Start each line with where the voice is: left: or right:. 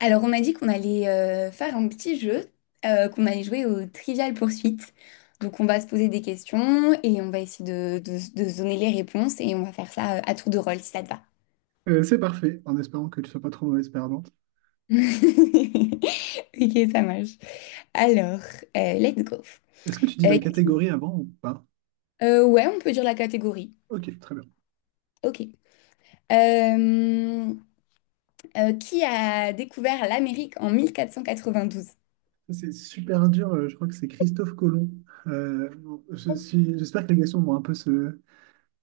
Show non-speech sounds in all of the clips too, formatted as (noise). left: Alors, on m'a dit qu'on allait faire un petit jeu, qu'on allait jouer au Trivial poursuite. Donc, on va se poser des questions et on va essayer de se donner les réponses et on va faire ça à tour de rôle si ça te va.
right: C'est parfait, en espérant que tu sois pas trop mauvaise perdante.
left: (laughs) Ok, ça marche. Alors, let's go.
right: Est-ce que tu dis
left: Euh,
right: la catégorie avant ou pas?
left: ouais, on peut dire la catégorie.
right: Ok, très bien.
left: Ok. Euh, qui a découvert l'Amérique en 1492?
right: C'est super dur, je crois que c'est Christophe Colomb. Bon, J'espère que les questions vont un peu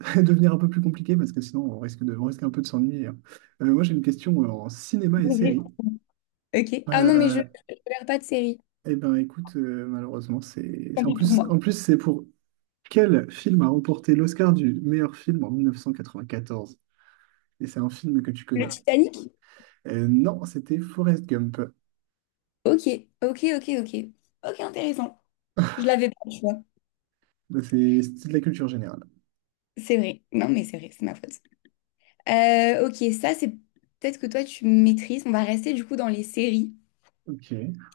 right: (laughs) devenir un peu plus compliquées parce que sinon on risque un peu de s'ennuyer, hein. Moi j'ai une question en cinéma et série.
left: Ok. Ah non, mais je ne
right: Euh,
left: regarde pas de série.
right: eh ben écoute, malheureusement,
left: Tant
right: en
left: pis pour
right: plus,
left: moi.
right: en plus c'est pour quel film a remporté l'Oscar du meilleur film en 1994? Et c'est un film que tu
left: Le
right: connais.
left: Titanic?
right: Non, c'était Forrest Gump.
left: Ok, ok, ok, ok. Ok, intéressant. Je l'avais pas, tu vois.
right: Bah, c'est de la culture générale.
left: C'est vrai. Non, mais c'est vrai, c'est ma faute. Ok, ça, c'est peut-être que toi, tu maîtrises. On va rester du coup dans les séries.
right: Ok. (laughs)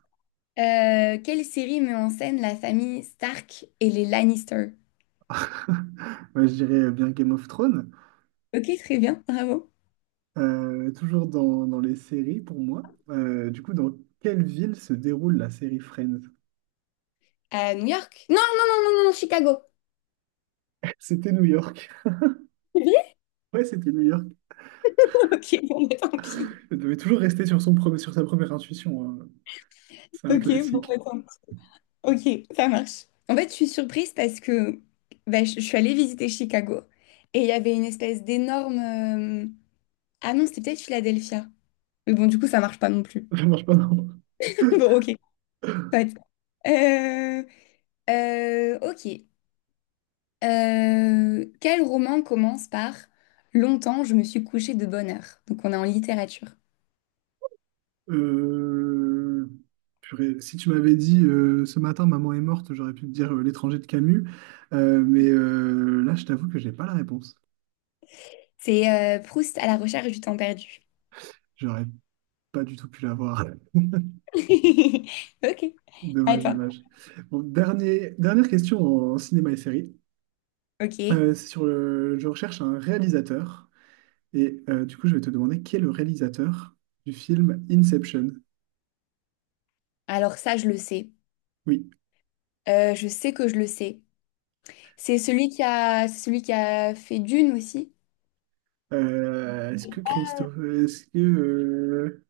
left: Quelle série met en scène la famille Stark et les Lannister?
right: Moi, je dirais bien Game of Thrones.
left: Ok, très bien, bravo.
right: Toujours dans les séries pour moi. Du coup, dans quelle ville se déroule la série Friends?
left: New York? Non, non, non, non, non, Chicago.
right: (laughs) C'était New York.
left: C'est vrai.
right: Ouais, c'était New York.
left: (laughs) Ok, bon, bah, tant pis.
right: Elle devait toujours rester sur sa première intuition, hein. C'est un
left: Ok, bon,
right: classique.
left: bah, tant pis. Ok, ça marche. En fait, je suis surprise parce que bah, je suis allée visiter Chicago et il y avait une espèce d'énorme. Ah non, c'était peut-être Philadelphia. Mais bon, du coup, ça marche pas non plus.
right: (laughs) Ça marche pas, non.
left: (laughs)
right: (laughs)
left: Bon, ok. Soit. Euh, ok. Quel roman commence par Longtemps, je me suis couchée de bonne heure. Donc, on est en littérature.
right: Euh, Purée, si tu m'avais dit ce matin maman est morte, j'aurais pu te dire l'étranger de Camus. Mais là, je t'avoue que j'ai pas la réponse.
left: C'est Proust à la recherche du temps perdu.
right: J'aurais pas du tout pu l'avoir.
left: (laughs) Ok.
right: (laughs) Dommage,
left: Attends.
right: dommage. Bon, dernier, dernière question en cinéma et série.
left: Ok.
right: Je recherche un réalisateur. Et du coup, je vais te demander qui est le réalisateur du film Inception.
left: Alors ça, je le sais.
right: Oui.
left: Je sais que je le sais. C'est celui qui a fait Dune aussi.
right: Est-ce que Christophe. Est-ce que.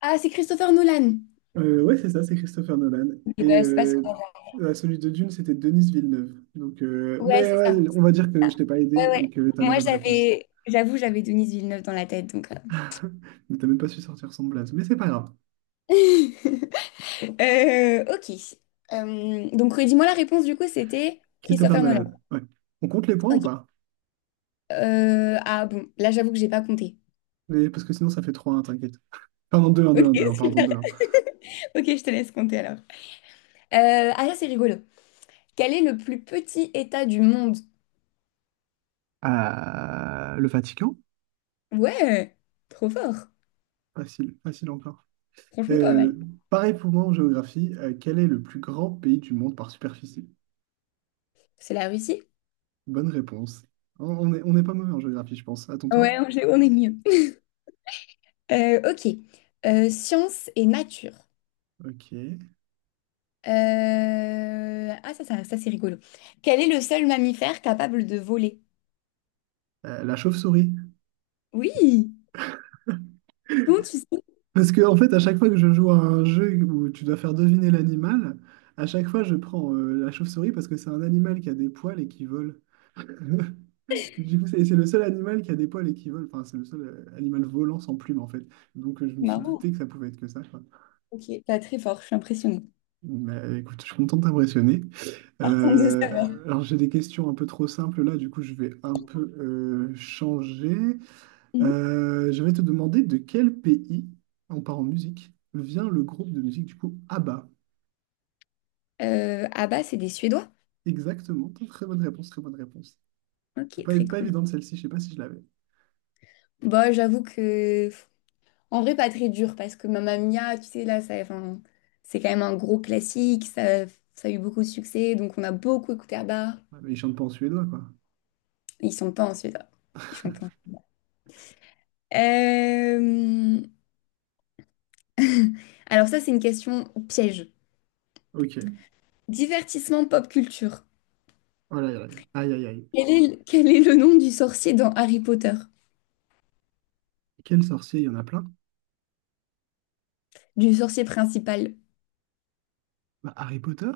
left: Ah, c'est Christopher Nolan.
right: Ouais, c'est ça, c'est Christopher Nolan.
left: Eh
right: Et
left: ben, c'est pas ce qu'on a.
right: celui de Dune, c'était Denis Villeneuve. Donc,
left: Ouais,
right: mais
left: c'est ça.
right: ouais, on va dire que je t'ai pas aidé
left: Ouais, ouais.
right: et que tu as la
left: Moi,
right: bonne réponse.
left: j'avais, j'avoue, j'avais Denise Villeneuve dans la tête, donc.
right: (laughs) Mais t'as même pas su sortir son blaze. Mais c'est pas grave.
left: (laughs) Ok. Donc, redis-moi la réponse, du coup, c'était
right: Christopher
left: Christopher Nolan.
right: Nolan, ouais. On compte les points ou
left: Ok.
right: pas?
left: Ah bon, là, j'avoue que j'ai pas compté.
right: Parce que sinon ça fait trois. 1 t'inquiète. Pardon, deux un deux
left: Ok,
right: un deux un. Pardon,
left: super.
right: deux un.
left: (laughs) Ok, je te laisse compter alors. Ah, ça, c'est rigolo. Quel est le plus petit État du monde?
right: Le Vatican?
left: Ouais, trop fort.
right: Facile, facile encore.
left: Franchement, pas mal.
right: Euh, Pareil pour moi en géographie, quel est le plus grand pays du monde par superficie?
left: C'est la Russie?
right: Bonne réponse. On est pas mauvais en géographie, je pense. À ton tour?
left: Ouais, on est mieux. Ok. Science et nature.
right: Ok.
left: Ah, ça, c'est rigolo. Quel est le seul mammifère capable de voler?
right: La chauve-souris.
left: Oui! Comment tu sais? C'est
right: Parce que en fait, à chaque fois que je joue à un jeu où tu dois faire deviner l'animal, à chaque fois je prends la chauve-souris parce que c'est un animal qui a des poils et qui vole. (laughs) Du coup, c'est le seul animal qui a des poils et qui vole. Enfin, c'est le seul animal volant sans plumes, en fait. Donc, je me suis douté
left: marrant.
right: que ça pouvait être que ça, quoi.
left: Ok, pas très fort, je suis impressionnée.
right: Mais écoute, je suis content de t'impressionner.
left: (laughs) Content de savoir.
right: Alors, j'ai des questions un peu trop simples là. Du coup, je vais un peu changer.
left: Mhm.
right: Je vais te demander de quel pays, on part en musique, vient le groupe de musique, du coup, ABBA.
left: Ah bah, c'est des Suédois.
right: Exactement. Très bonne réponse, très bonne réponse.
left: Ok,
right: Pas,
left: très
right: pas
left: cool.
right: évidente celle-ci, je sais pas si je l'avais.
left: Bon, j'avoue que. En vrai, pas très dur, parce que Mamma Mia, tu sais, là, ça, enfin, c'est quand même un gros classique, ça a eu beaucoup de succès, donc on a beaucoup écouté à bas.
right: Ouais, mais ils chantent pas en suédois, quoi.
left: Ils sont pas en Suédois. Ils chantent pas. Euh, (laughs) Alors ça, c'est une question piège.
right: Ok.
left: Divertissement pop culture.
right: Oh là là. Aïe, aïe, aïe.
left: Quel est le nom du sorcier dans Harry Potter?
right: Quel sorcier? Il y en a plein.
left: Du sorcier principal,
right: Bah, Harry Potter?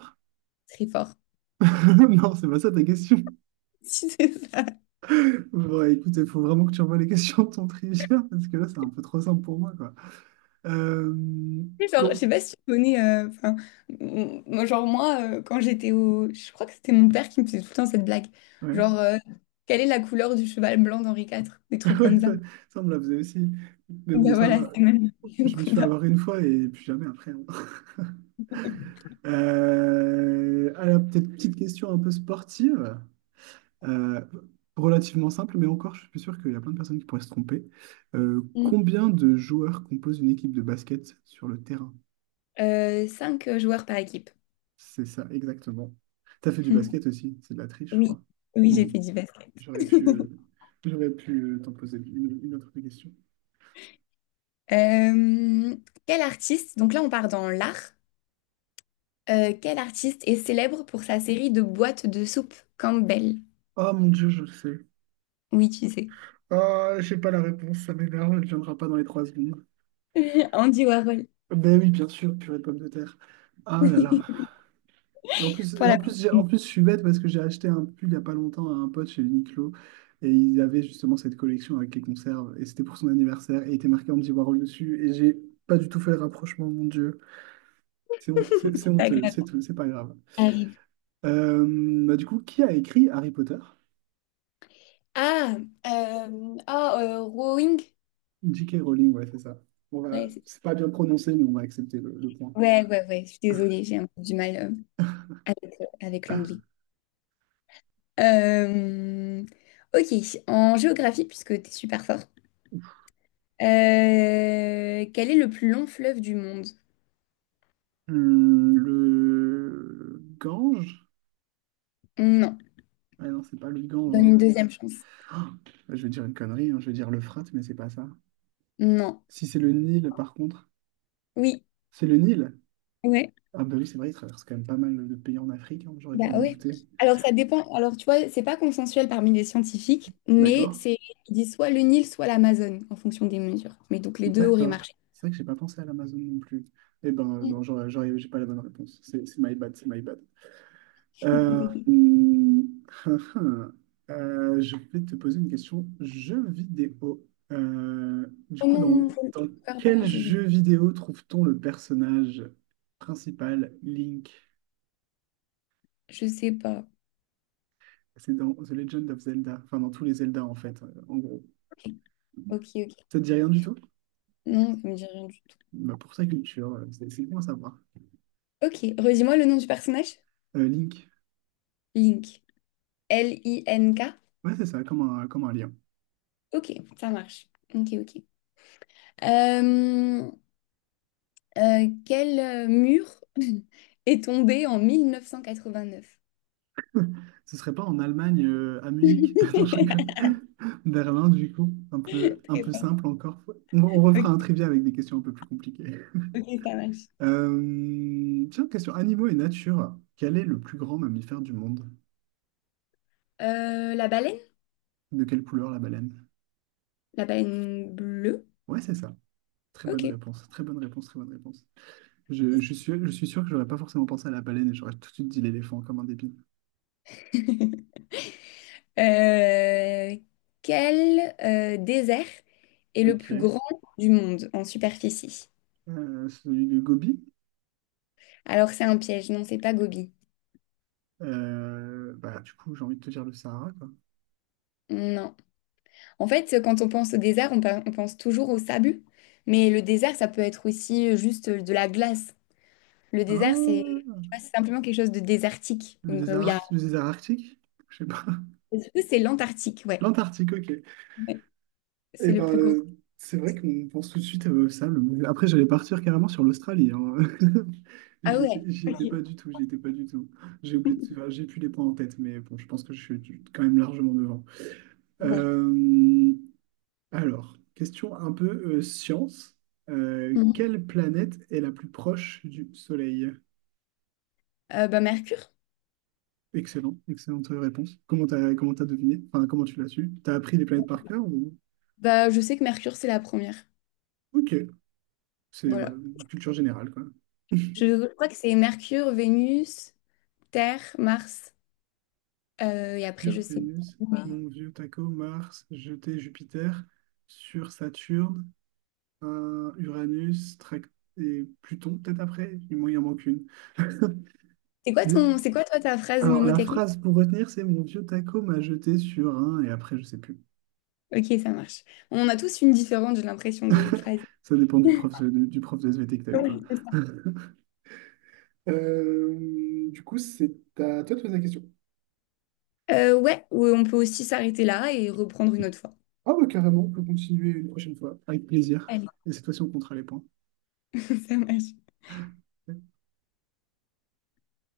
left: très fort. (laughs)
right: (laughs) Non, c'est pas ça ta question.
left: Si c'est ça.
right: Bon, écoute, il faut vraiment que tu envoies les questions de ton trivia, parce que là, c'est un peu trop simple pour moi, quoi. Euh,
left: Genre, je
right: com-
left: sais pas si tu connais. Enfin, moi, genre moi, je crois que c'était mon père qui me faisait tout le temps cette blague.
right: Ouais,
left: Genre, quelle est la couleur du cheval blanc d'Henri IV? Des
right: (laughs)
left: trucs
right: ouais,
left: comme ça.
right: ça, on me la faisait aussi. Mais bon,
left: Ben
right: ça
left: voilà,
right: va.
left: c'est même (laughs) le
right: Je me suis fait
left: combat.
right: avoir une fois et plus jamais après, hein. (laughs) Alors, peut-être petite question un peu sportive. Euh, Relativement simple, mais encore, je suis sûr qu'il y a plein de personnes qui pourraient se tromper.
left: Mm.
right: Combien de joueurs composent une équipe de basket sur le terrain?
left: Cinq joueurs par équipe.
right: C'est ça, exactement. T'as fait du
left: Mm.
right: basket aussi, c'est de la triche, je
left: Oui,
right: crois.
left: oui, j'ai
right: Bon,
left: fait du basket.
right: j'aurais pu, euh,
left: (laughs)
right: j'aurais pu t'en poser une autre question.
left: Euh, quel artiste, donc là on part dans l'art, quel artiste est célèbre pour sa série de boîtes de soupe Campbell?
right: Oh mon Dieu, je le sais.
left: Oui, tu sais.
right: Ah, j'ai pas la réponse, ça m'énerve, elle ne viendra pas dans les 3 secondes.
left: (laughs) Andy Warhol.
right: Ben oui, bien sûr, purée de pommes de terre. Ah là là.
left: (laughs)
right: Et En plus,
left: Pour
right: et en
left: la
right: plus,
left: prochaine,
right: je suis bête parce que j'ai acheté un pull il n'y a pas longtemps à un pote chez Uniqlo et il avait justement cette collection avec les conserves et c'était pour son anniversaire et il était marqué Andy Warhol dessus et j'ai pas du tout fait le rapprochement, mon Dieu. C'est
left: c'est pas
right: honteux,
left: grave.
right: c'est tout, c'est pas grave.
left: Arrive.
right: Euh, Bah, du coup, qui a écrit Harry Potter?
left: Ah, ah, Rowing.
right: J.K. Rowling, ouais, c'est ça. On va,
left: Ouais,
right: c'est pas bien prononcé, mais on va accepter le point.
left: ouais, ouais, ouais, je suis désolée, j'ai un peu du mal avec l'anglais. Euh, ok, en géographie, puisque t'es super fort. Quel est le plus long fleuve du monde?
right: Le Gange?
left: Non.
right: Ah non, c'est pas le Gange,
left: Donne
right: hein.
left: une deuxième chance.
right: Ah, je vais dire une connerie, hein, je vais dire le frat, mais c'est pas ça.
left: Non.
right: Si c'est le Nil, par contre,
left: Oui.
right: c'est le Nil.
left: Ouais.
right: Ah bah oui, c'est vrai, il traverse quand même pas mal de pays en Afrique, hein, j'aurais dû
left: Bah
right: m'en
left: ouais.
right: douter.
left: Alors ça dépend. Alors tu vois, c'est pas consensuel parmi les scientifiques, mais
right: D'accord,
left: c'est ils disent soit le Nil, soit l'Amazone en fonction des mesures. Mais donc les deux auraient
right: d'accord.
left: marché.
right: C'est vrai que j'ai pas pensé à l'Amazon non plus. Eh ben
left: Mm.
right: non, j'ai pas la bonne réponse. C'est my bad, c'est my bad. Euh,
left: (laughs)
right: hmm, (laughs) je vais te poser une question jeu vidéo. Euh, du
left: Oh
right: coup, dans,
left: non, je
right: dans
left: préfère pas
right: quel
left: les jeux vidéo.
right: jeu vidéo trouve-t-on le personnage principal, Link?
left: Je sais pas.
right: C'est dans The Legend of Zelda, enfin dans tous les Zelda en fait, en gros.
left: Ok, ok.
right: Ça te dit rien du tout?
left: Non, ça me dit rien du tout.
right: Bah pour sa culture, c'est bon à savoir.
left: Ok, redis-moi le nom du personnage.
right: Link.
left: Link. L-I-N-K.
right: Ouais, c'est ça, comme un lien.
left: Ok, ça marche. Ok, ok. Euh, quel mur (laughs) est tombé en 1989.
right: Ce serait pas en Allemagne, à
left: (laughs)
right: Munich? (laughs) Non, je rigole.
left: Très
right: Berlin, du coup. Un peu
left: fort.
right: simple encore. On refera
left: Ok.
right: un trivia avec des questions un peu plus compliquées.
left: Ok, ça marche.
right: Tiens, question animaux et nature. Quel est le plus grand mammifère du monde?
left: La baleine?
right: De quelle couleur la baleine?
left: La baleine bleue?
right: Ouais, c'est ça. Très bonne
left: Ok.
right: réponse. Très bonne réponse, très bonne réponse. Je suis sûr que j'aurais pas forcément pensé à la baleine et j'aurais tout de suite dit l'éléphant comme un débile.
left: (laughs) Euh, quel désert est le
right: Ok.
left: plus grand du monde en superficie?
right: Celui de Gobi.
left: Alors c'est un piège, non, c'est pas Gobi.
right: Bah, du coup, j'ai envie de te dire le Sahara, quoi.
left: Non. En fait, quand on pense au désert, on pense toujours au sable, mais le désert, ça peut être aussi juste de la glace. Le désert, c'est
right: Ah,
left: tu vois, c'est simplement quelque chose de désertique. Donc, euh, où il y a...
right: le désert arctique? Je sais pas.
left: C'est l'Antarctique,
right: (laughs)
left: ouais.
right: L'Antarctique, ok.
left: Ouais. C'est
right: Et
left: le
right: ben,
left: plus grand.
right: c'est vrai qu'on pense tout de suite à ça. Après, j'allais partir carrément sur l'Australie, hein. (laughs)
left: Ah ouais.
right: J'y étais pas du tout, j'y étais pas du tout. J'ai oublié, enfin, j'ai plus les points en tête, mais bon, je pense que je suis quand même largement devant. Euh, alors, question un peu science.
left: Bon.
right: Quelle planète est la plus proche du Soleil?
left: Bah, Mercure.
right: Excellent, excellente réponse. Comment t'as deviné? Enfin, comment tu l'as su? T'as appris les planètes par cœur ou...
left: Bah, je sais que Mercure, c'est la première.
right: Ok, c'est bah,
left: Voilà.
right: culture générale, quoi. (laughs)
left: Je crois que c'est Mercure, Vénus, Terre, Mars. Et après,
right: Mercure,
left: je sais pas.
right: Vénus,
left: Mais voilà.
right: mon vieux taco, Mars, jeté Jupiter, sur Saturne, un Uranus, et Pluton, peut-être après, il en manque une. (laughs)
left: c'est quoi
right: Mais-
left: ton, c'est quoi toi ta phrase
right: Alors, la
left: mémotechnique?
right: phrase pour retenir, c'est mon vieux taco m'a jeté sur un, et après, je sais plus.
left: Ok, ça marche. On a tous une différente, j'ai l'impression, de phrase.
right: Ça dépend du prof,
left: (laughs)
right: du prof de SVT que t'as eu, quoi.
left: Oui, c'est ça.
right: (laughs) Du coup, c'est à toi de poser la question.
left: Ouais, ou on peut aussi s'arrêter là et reprendre une autre fois.
right: Ah, bah, carrément, on peut continuer une prochaine fois, avec plaisir.
left: Allez,
right: Et cette fois-ci, on comptera les points.
left: (laughs) ça marche.